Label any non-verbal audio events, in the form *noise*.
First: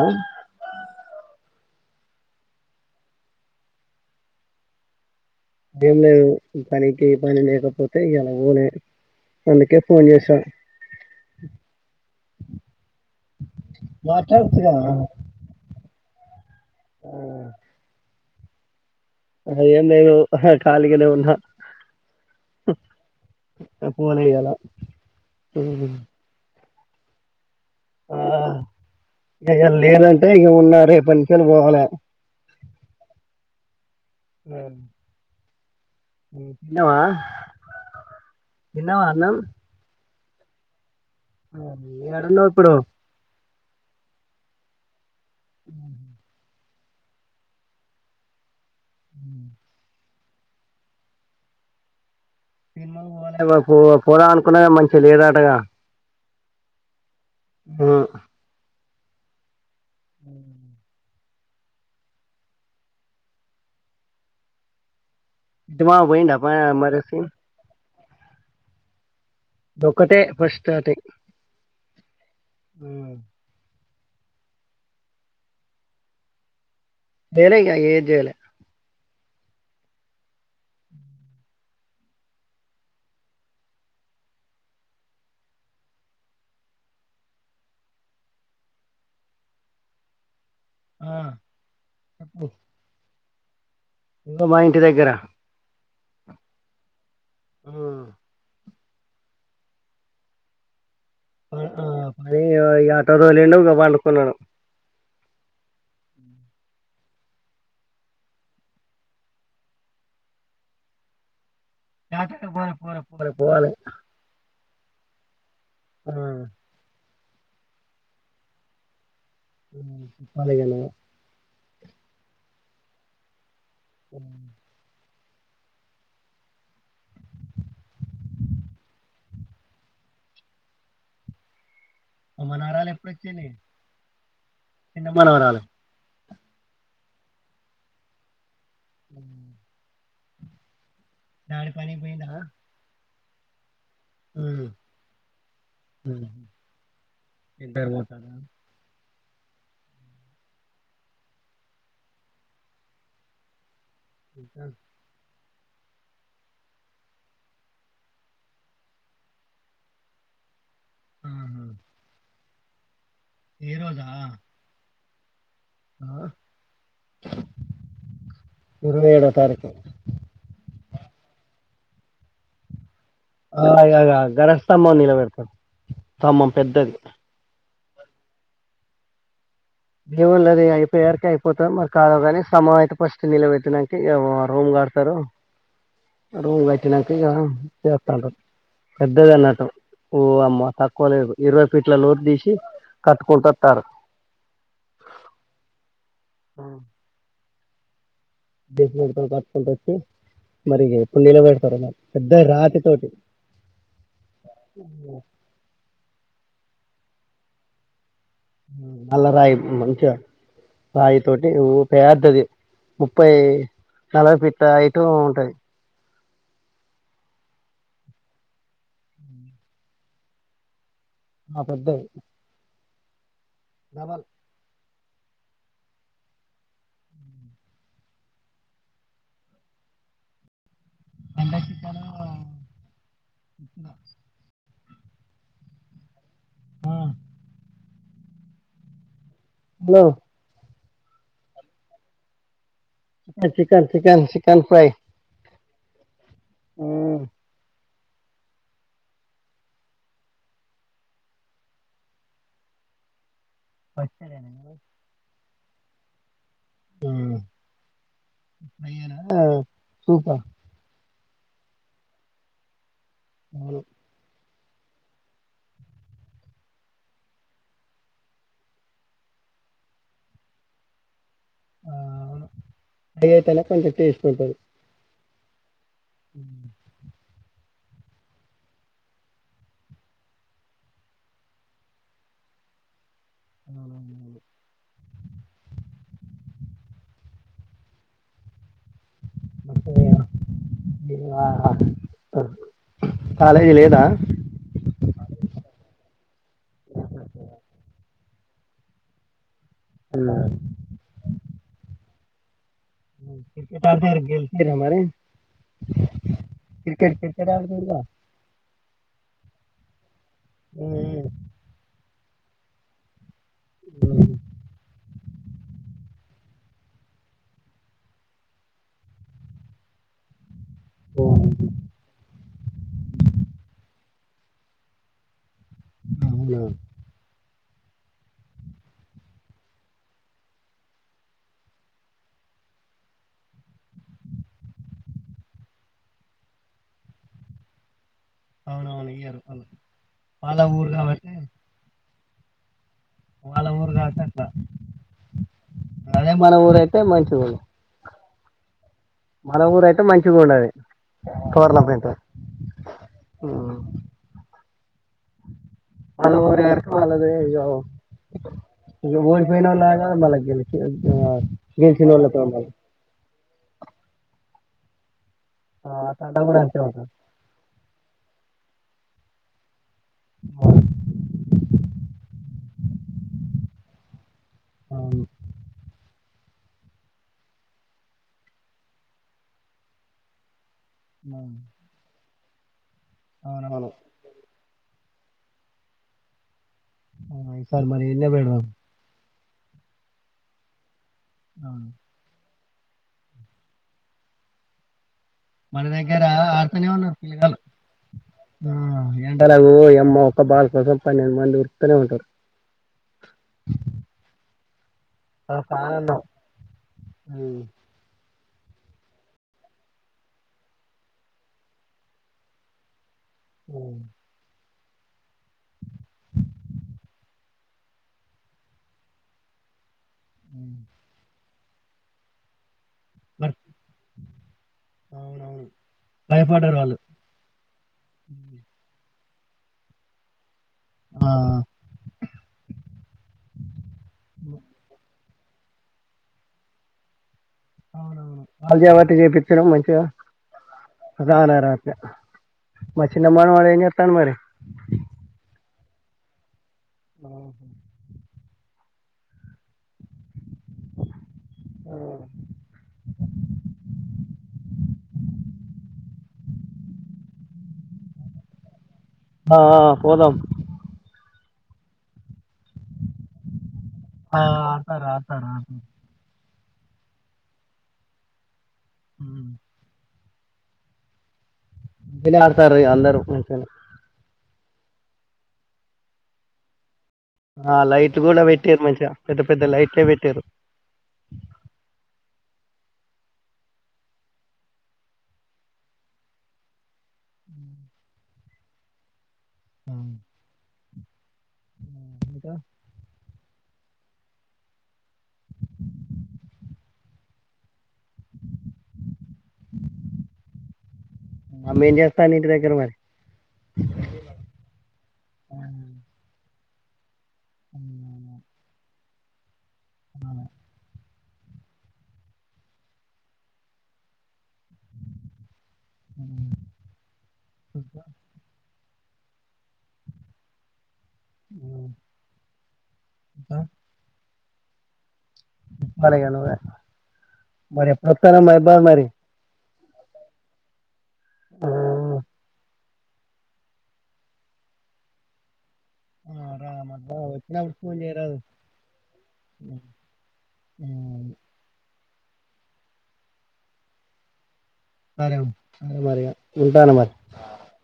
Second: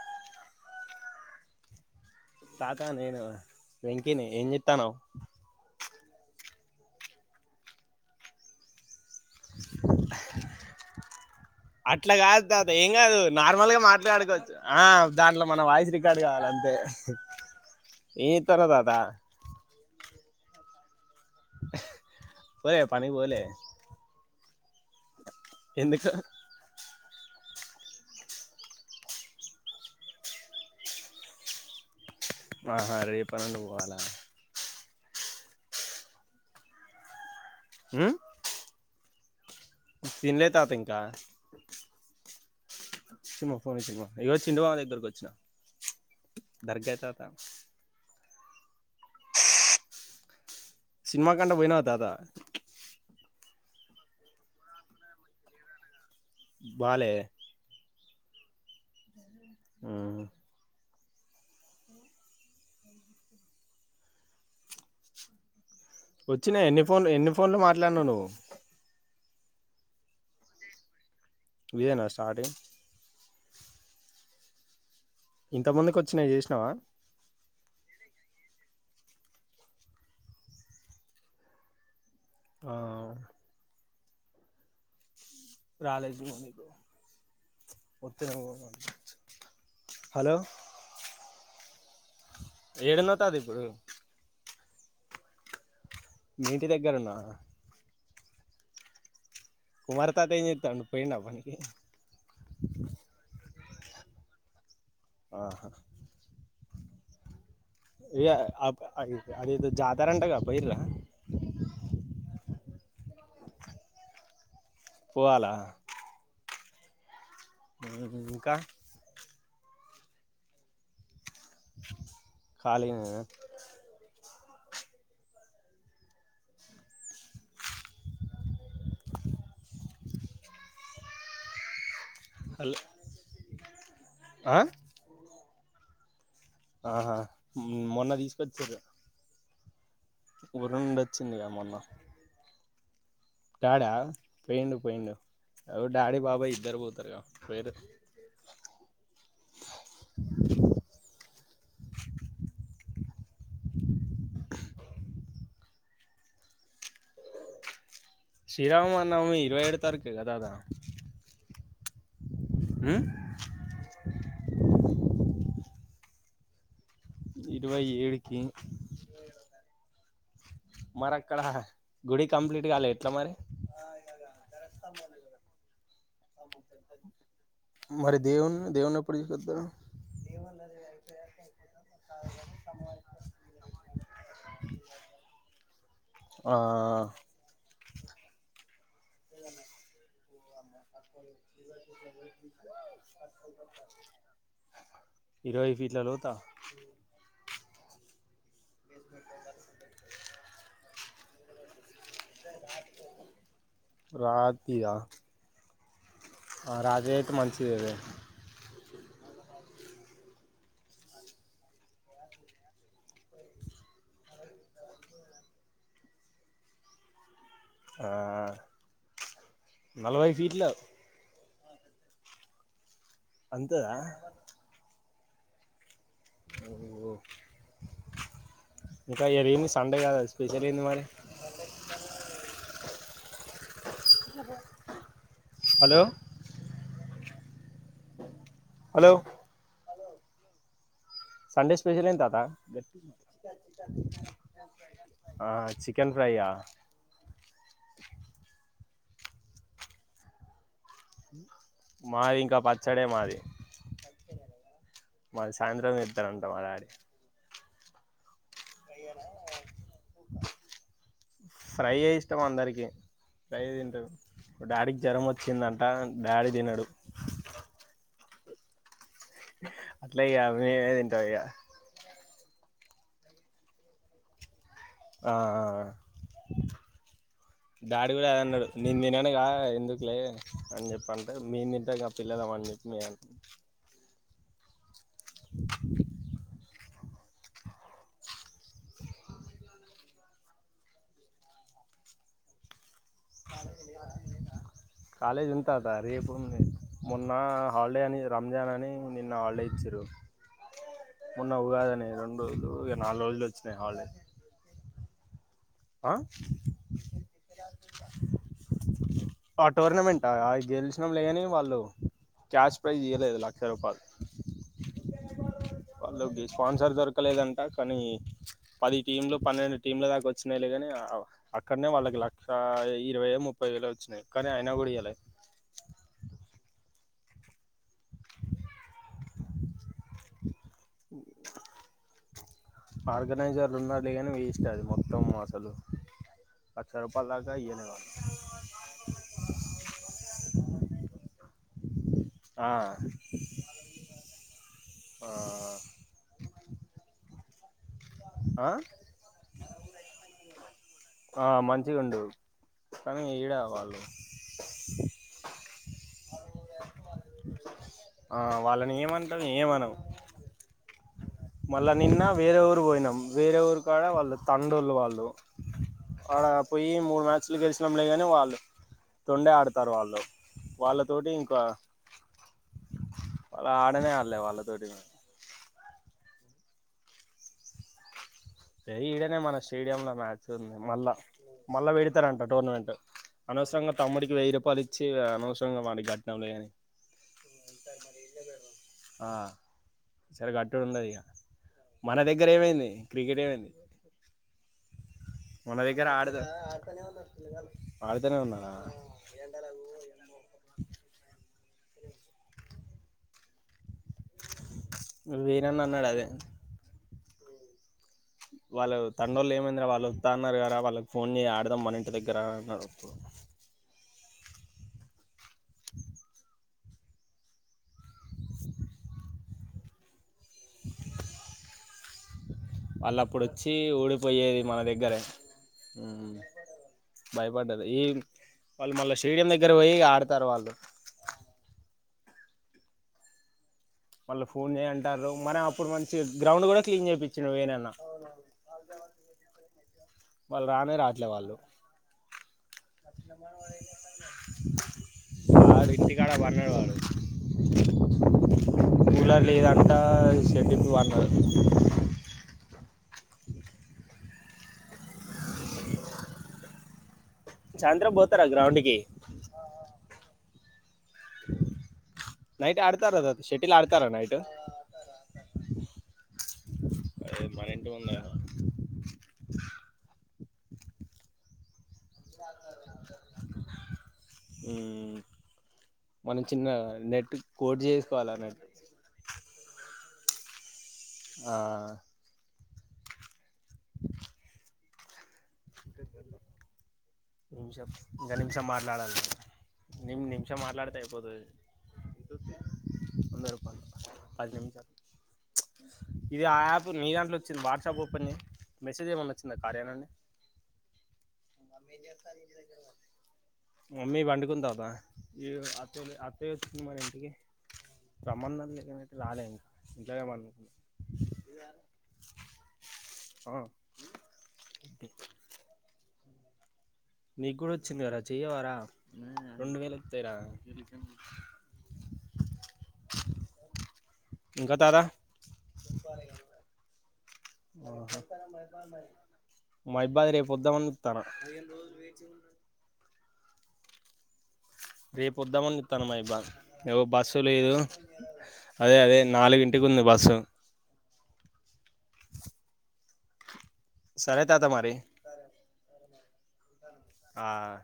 అ కాకా నేను వెంకిని ఏం చెతనవు ఏం లేదు పనికి పని లేకపోతే ఇలా ఊనే అందుకే ఫోన్ చేసా అట్లా కాదు తాత ఏం కాదు నార్మల్ గా మాట్లాడుకోవచ్చు మాట్లాడచ్చుగా ఆ దాంట్లో మన వాయిసు రికార్డ్ కాదు అంతే ఏం చేతనవ్ తాత అ ఏం లేదు కాలిగానే ఉన్నా పోలే పనికి పోలే ఆ ఎందుకు ఆ ఇయల లేదంటే ఇక ఉన్న రేపు నుంచి పోవాలి ఆహా రేపునంగ పోవాలా అ తిన్నావ తిన్నావా అన్నం తిన్లే తాత ఇన్ ఆ న యాడున్నవు ఇప్పుడు ఫోమా ఇగో చందు బావ దగ్గరకి వచ్చిన ఉ కరికాయి తాత ఉ సినిమా కంట పోయినవ తాత పో పో పోద అనుకున్నా మంచిగా లేదటగా బాలే ఆ ఉమ్, అ ఇటు మామ పోయిండా ప వచ్చిన ఎన్ని మరి ఫోన్లు సీన్ ఎన్ని ఫోన్లు మాట్లాడినవ్ నువ్వు దొక్కటే ఫస్ట్ స్టాటింగ్ ఇదేనా స్టాటిన్గ్ ఇంత ముందుకు వచ్చినయి జేసినవా జేయలే ఇగ ఏది జేయలే ఆ రాలేజు మొ మీకు హలో ఆ ఏడున్నవ్ తాత ఇప్పుడు ఇగో మా ఇంటి దగ్గర మీంటి దగ్గరున్నవా ఆ కుమార్ తాత ఎం జేత్తండు పని ఈ ఆటో తొలిండు ఇగ పండుకున్నడు ఆహా ఇయ అబ్ అది ఇఅదేందో జాతర అంటగా పోయిర్రా జాతర పోలే పోలే పోల పోవాలే పోవాలా ఆ ఇంకా చెప్పాలే ఇగ నువ్వే కాళీగ నేన హలో మనోరాలు ఎప్పుడచ్చింది ఆ చిన్న మనవరాలు ఆహా మొన్న తీసుకొచ్చిర్రు అ కూరండ డాడీ పని పోయిన్ద డాడా పొయిండు పోయిండు అగో డాడీ హ్మ్ బాబాయి ఇద్దరు పోతారుగా పోయిర్రు ఇద్దరు పోతారా ఇంకా శ్రీరామా నవమి ఇరవై ఏడు తారఖేగా తాత ఆహా ఉ ఏ రోజా ఆ ఇరవై ఏడుకి ఇరవై ఏడో తారీఖు మరక్కడ గుడి కంప్లీట్ గాలేద్ అ ఇగ ఇగ గనెస్థంభం నిలబెడతరు స్తంభం పెద్దది మరి దేవున్ దేవున్నీ ఎప్పుడూ తీసుకొత్తరు దేవుళ్లది అయిపోయవరికి అయిపోతా మారి కాద కాని స్తంభం అయితే ఫస్ట్ నిలబెట్డానికి రూమ్ లా కడతరు ఆ రూమ్ కట్టినాక ఇగా చెత్తంటరు పెద్దది అన్నట్టు ఓ అమ్మ తక్కువ లేదు ఇరవై ఫీట్ల లోతు దీసి కట్టుకుంట అత్తర్రు ఇరవై ఫీట్లలోత పెడతారు పట్కుంట వచ్చి మరిగాప్పుడు నీలో పెడతారు మకు రాతిర ఆ రాజయ్య అయితే మంచిదే లె వాయి తోటి ఊ పేద్దది ముప్పై నలభై పీట్ల హైట్ ఉంటది ఆ నలభై ఫీట్లా ఆ పెద్దది అంతదా డబల్ ఓహో ఇంకా ఏరెమి సండే కాద స్పెషల్ ఏంది మరిీ సండే చికెన్ ఉ ఉప్మా హలో ఆ హలో హలో సండే స్పెషల్ ఎంది తాత chicken chicken chicken chicken fry ఆ చికెన్ ఫ్రైయా మాది ఇంకా పచ్చడే మాది పచ్చడ మీది మాది సాయంత్రం తేతరంట మా డాడీ ఫ్రై యా సూప ఫ్రై ఏ ఇష్టం అందరికి ఫ్రై ఏ అవును తింటరు మా డాడీకి జ్వరం వచ్చిందంట డాడీ తినడు అట్ల అయ్యా మేమే తింటాం ఇగ ఆ ఫ్రై అయితేనే కొంచెం టేస్ట్ ఉంటది ఆ ఆ ఉ డాడీ కూడా అదే అన్నాడు నేను తిినను కా ఎందుకులే అని చెప్ప అంటే మేం తింటాం గా పిల్లలం పండిత్ మే ఆ డి *unintelligible* కాలేజీ లేదా కాలేజ్ ఉంది తాత రేపుంది మొన్న హాలిడే అని రంజాన్ అని నిన్న హాళ్డే ఇచ్చిర్రు ఆ, మొన్న ఉగాదని రెండ్రోజులు ఉమ్ క్రికెట్ ఆడితే గెలిచి రా మరి ఆ క్రికెట్ క్రికెట్ ఆడుతరుగ ఆ టోర్నమెంట్ అ గెలిచినంలే ఉమ్, గాని వాళ్ళు క్యాష్ ప్రైజ్ ఇయలేదు లక్ క్షరూపాల్ ఉమ్, వాళ్ళకి స్పాన్సర్ దొరకలేదంట కానీ పది టీంలు పన్నెండు టీంల దాకా వో మేలే గాని అవ్ ఉమ్. అక్కన్నే వాళ్ళకి లక్ హా ఇరవై యో ముప్పై వేలో వచ్చినాయి కానీ అయినా కూడా ఇయ్యాలే అవునా ఆర్గనైజర్లు ఉన్నాలే కానీ వెస్ట్ అది మొత్తము అసలు లక్ష రూపాల్ధక ఇయ్యలే వాల్ అవునవునియ్యరు వాల ఊరు కాబట్టి ఆ వాళ్ళ ఊరు కాబట్టి అదే మన ఊరయితే మంచిగున్ ఆ మన ఊరు అయితే మంచిగుండది ఆ మంచిగుండు *unintelligible* కానీ ఈడే వాళ్లు *unintelligible* ఆ వాళ్ళని ఇగ ఏమంటాం ఏమనం ఓడిపోయినోళ్లాగా మల్ల గెలిచే మళ్ళా నిన్న వేరే ఊరు పోయినాం వేరే ఊరు కాడ వాళ్ళు తండొల్లు వాళ్ళు ఆ అట్లా కూడా అంతే పోయి ఉంటది మూడు మ్యాచ్లు గెలిచినాం లే గాని వాళ్ళు తొండే ఆడ తరు వాళ్ళు వాళ్ళతోటి ఇంకా ఆడనే ఆడలే వాళ్ళు *inaudible* అవును ఎ ఈడనే మన స్టేడియం లో మ్యాచ్ ఉంది మళ్ళా. అవును మళ్ళా పెడతారంట టోర్నమెంట్. అవునవును అనవసరంగా తమ్ముడికి వెయ్యి రూపాయలు ఇచ్చి అనవసరంగా వాడికి కట్నం లే ఆ సర్ మరి *unintelligible* ఆ సరే కట్టుడు ఉండదు ఇక ఆ, మన దగ్గర ఏమైంది క్రికెట్ ఏమైంది మన దగ్గర ఆడుత ఆడుతూనే ఉన్నారు పిల్లగాలు ఆడుతనే ఉన్నారా ఎండలకు ఎమ్మ ఆ ఒక్క బాలు కోసం పన్నెండు మంది ఉరుకుతూనే ఉంటారు మీరన్న అన్నాడు అదే మ్మ్ వాళ్ళ తండోళ్ళు ఏమైందిరా వాళ్ళు వత్త అన్నారు కదా వాళ్ళకి ఫోన్ జయ్ ఆడదాం మన ఇంటి దగ్గర అన్నారు మ్మ్ మ్మ్ మరి వాళ్ళప్పుడొచ్చి ఓడిపోయేది మా దగ్గర అవునవును భయపడ్డారు వాళ్ళు భయపడ్డది ఈ వాళ్ళు మళ్ళా స్టేడియం దగ్గర పోయి ఆడుతారు వాళ్ళు ఆ మళ్ళ ఫోన్ చేయ్య అంటారు మనం అప్పుడు మంచి గ్రౌండ్ కూడా క్లీన్ చేపి *unintelligible* చేపిత్తారు మంచిగా వాళ్ళు రానే రాట్లే వాళ్ళు రానా రాత్రి మా చిన్న మనవడు ఎంజేత్తడు మరీ టికాడ పన్నాడు వాడు కూలర్ లేదంటా సెటికు వన్నాడు చాంద్ర పోతారా గ్రౌండ్ కి ఆ పోదాం నైట్ ఆడతావ్ కదోచ్చి ఇలా ఆడుతారా నైటు ఆ, ఆడతారు ఆడతారు ఆడతారు అ మన ఇంటి ఉంద ఉమ్. పిల్లలు ఆడతారు ఏముంది *inaudible* మనం చిన్న నెట్ ఆ కోట్ లైట్ చేసుకోవాలి కూడా పెట్టారు మంచిగా పెద్ద పెద్ద లైట్లే పెట్టారు ఆ ఒక నిమిషం మాట్లాడాలి ఆ, నిమ్ నిమిషం మాట్లాడితే *inaudible* మ్మ్ అంద రపా అదిమి చ ఇది ఆ యాప్ మీ దాంట్లో వచ్చింది వాట్సాప్ ఓపెన్ చే మెసేజ్ చేయమ *inaudible* మేం చెప్తా మీ ఇంటి దగ్గర మరి ఇమ్మి పండుకుందా అబ్బ *unintelligible* అ నీకు కూడా వచ్చింది గదరా చెయ్యవారా రెండు వేలు వస్తయరా ఉ అ ఇంకా తారా చెప్పాలి ఇగ న్వ్ మరిఎప్పుడో స్తున్నవ్ మహిపాల్ మరి మహిపాల్ రేపుొద్దామని చూస్తున్నాడు రేపుొద్దామని ఒస్తనా రా ఏవో మహిబాద్ బస్సు లేదు వచ్చినప్పుడు ఫోన్ చేయరాదు అదే అదే నాలుగుంటికి ఉంది బస్సు ఉ సరే తాత మరి సరే సరే మరి ఇగా ఉంటాను మరి ఆ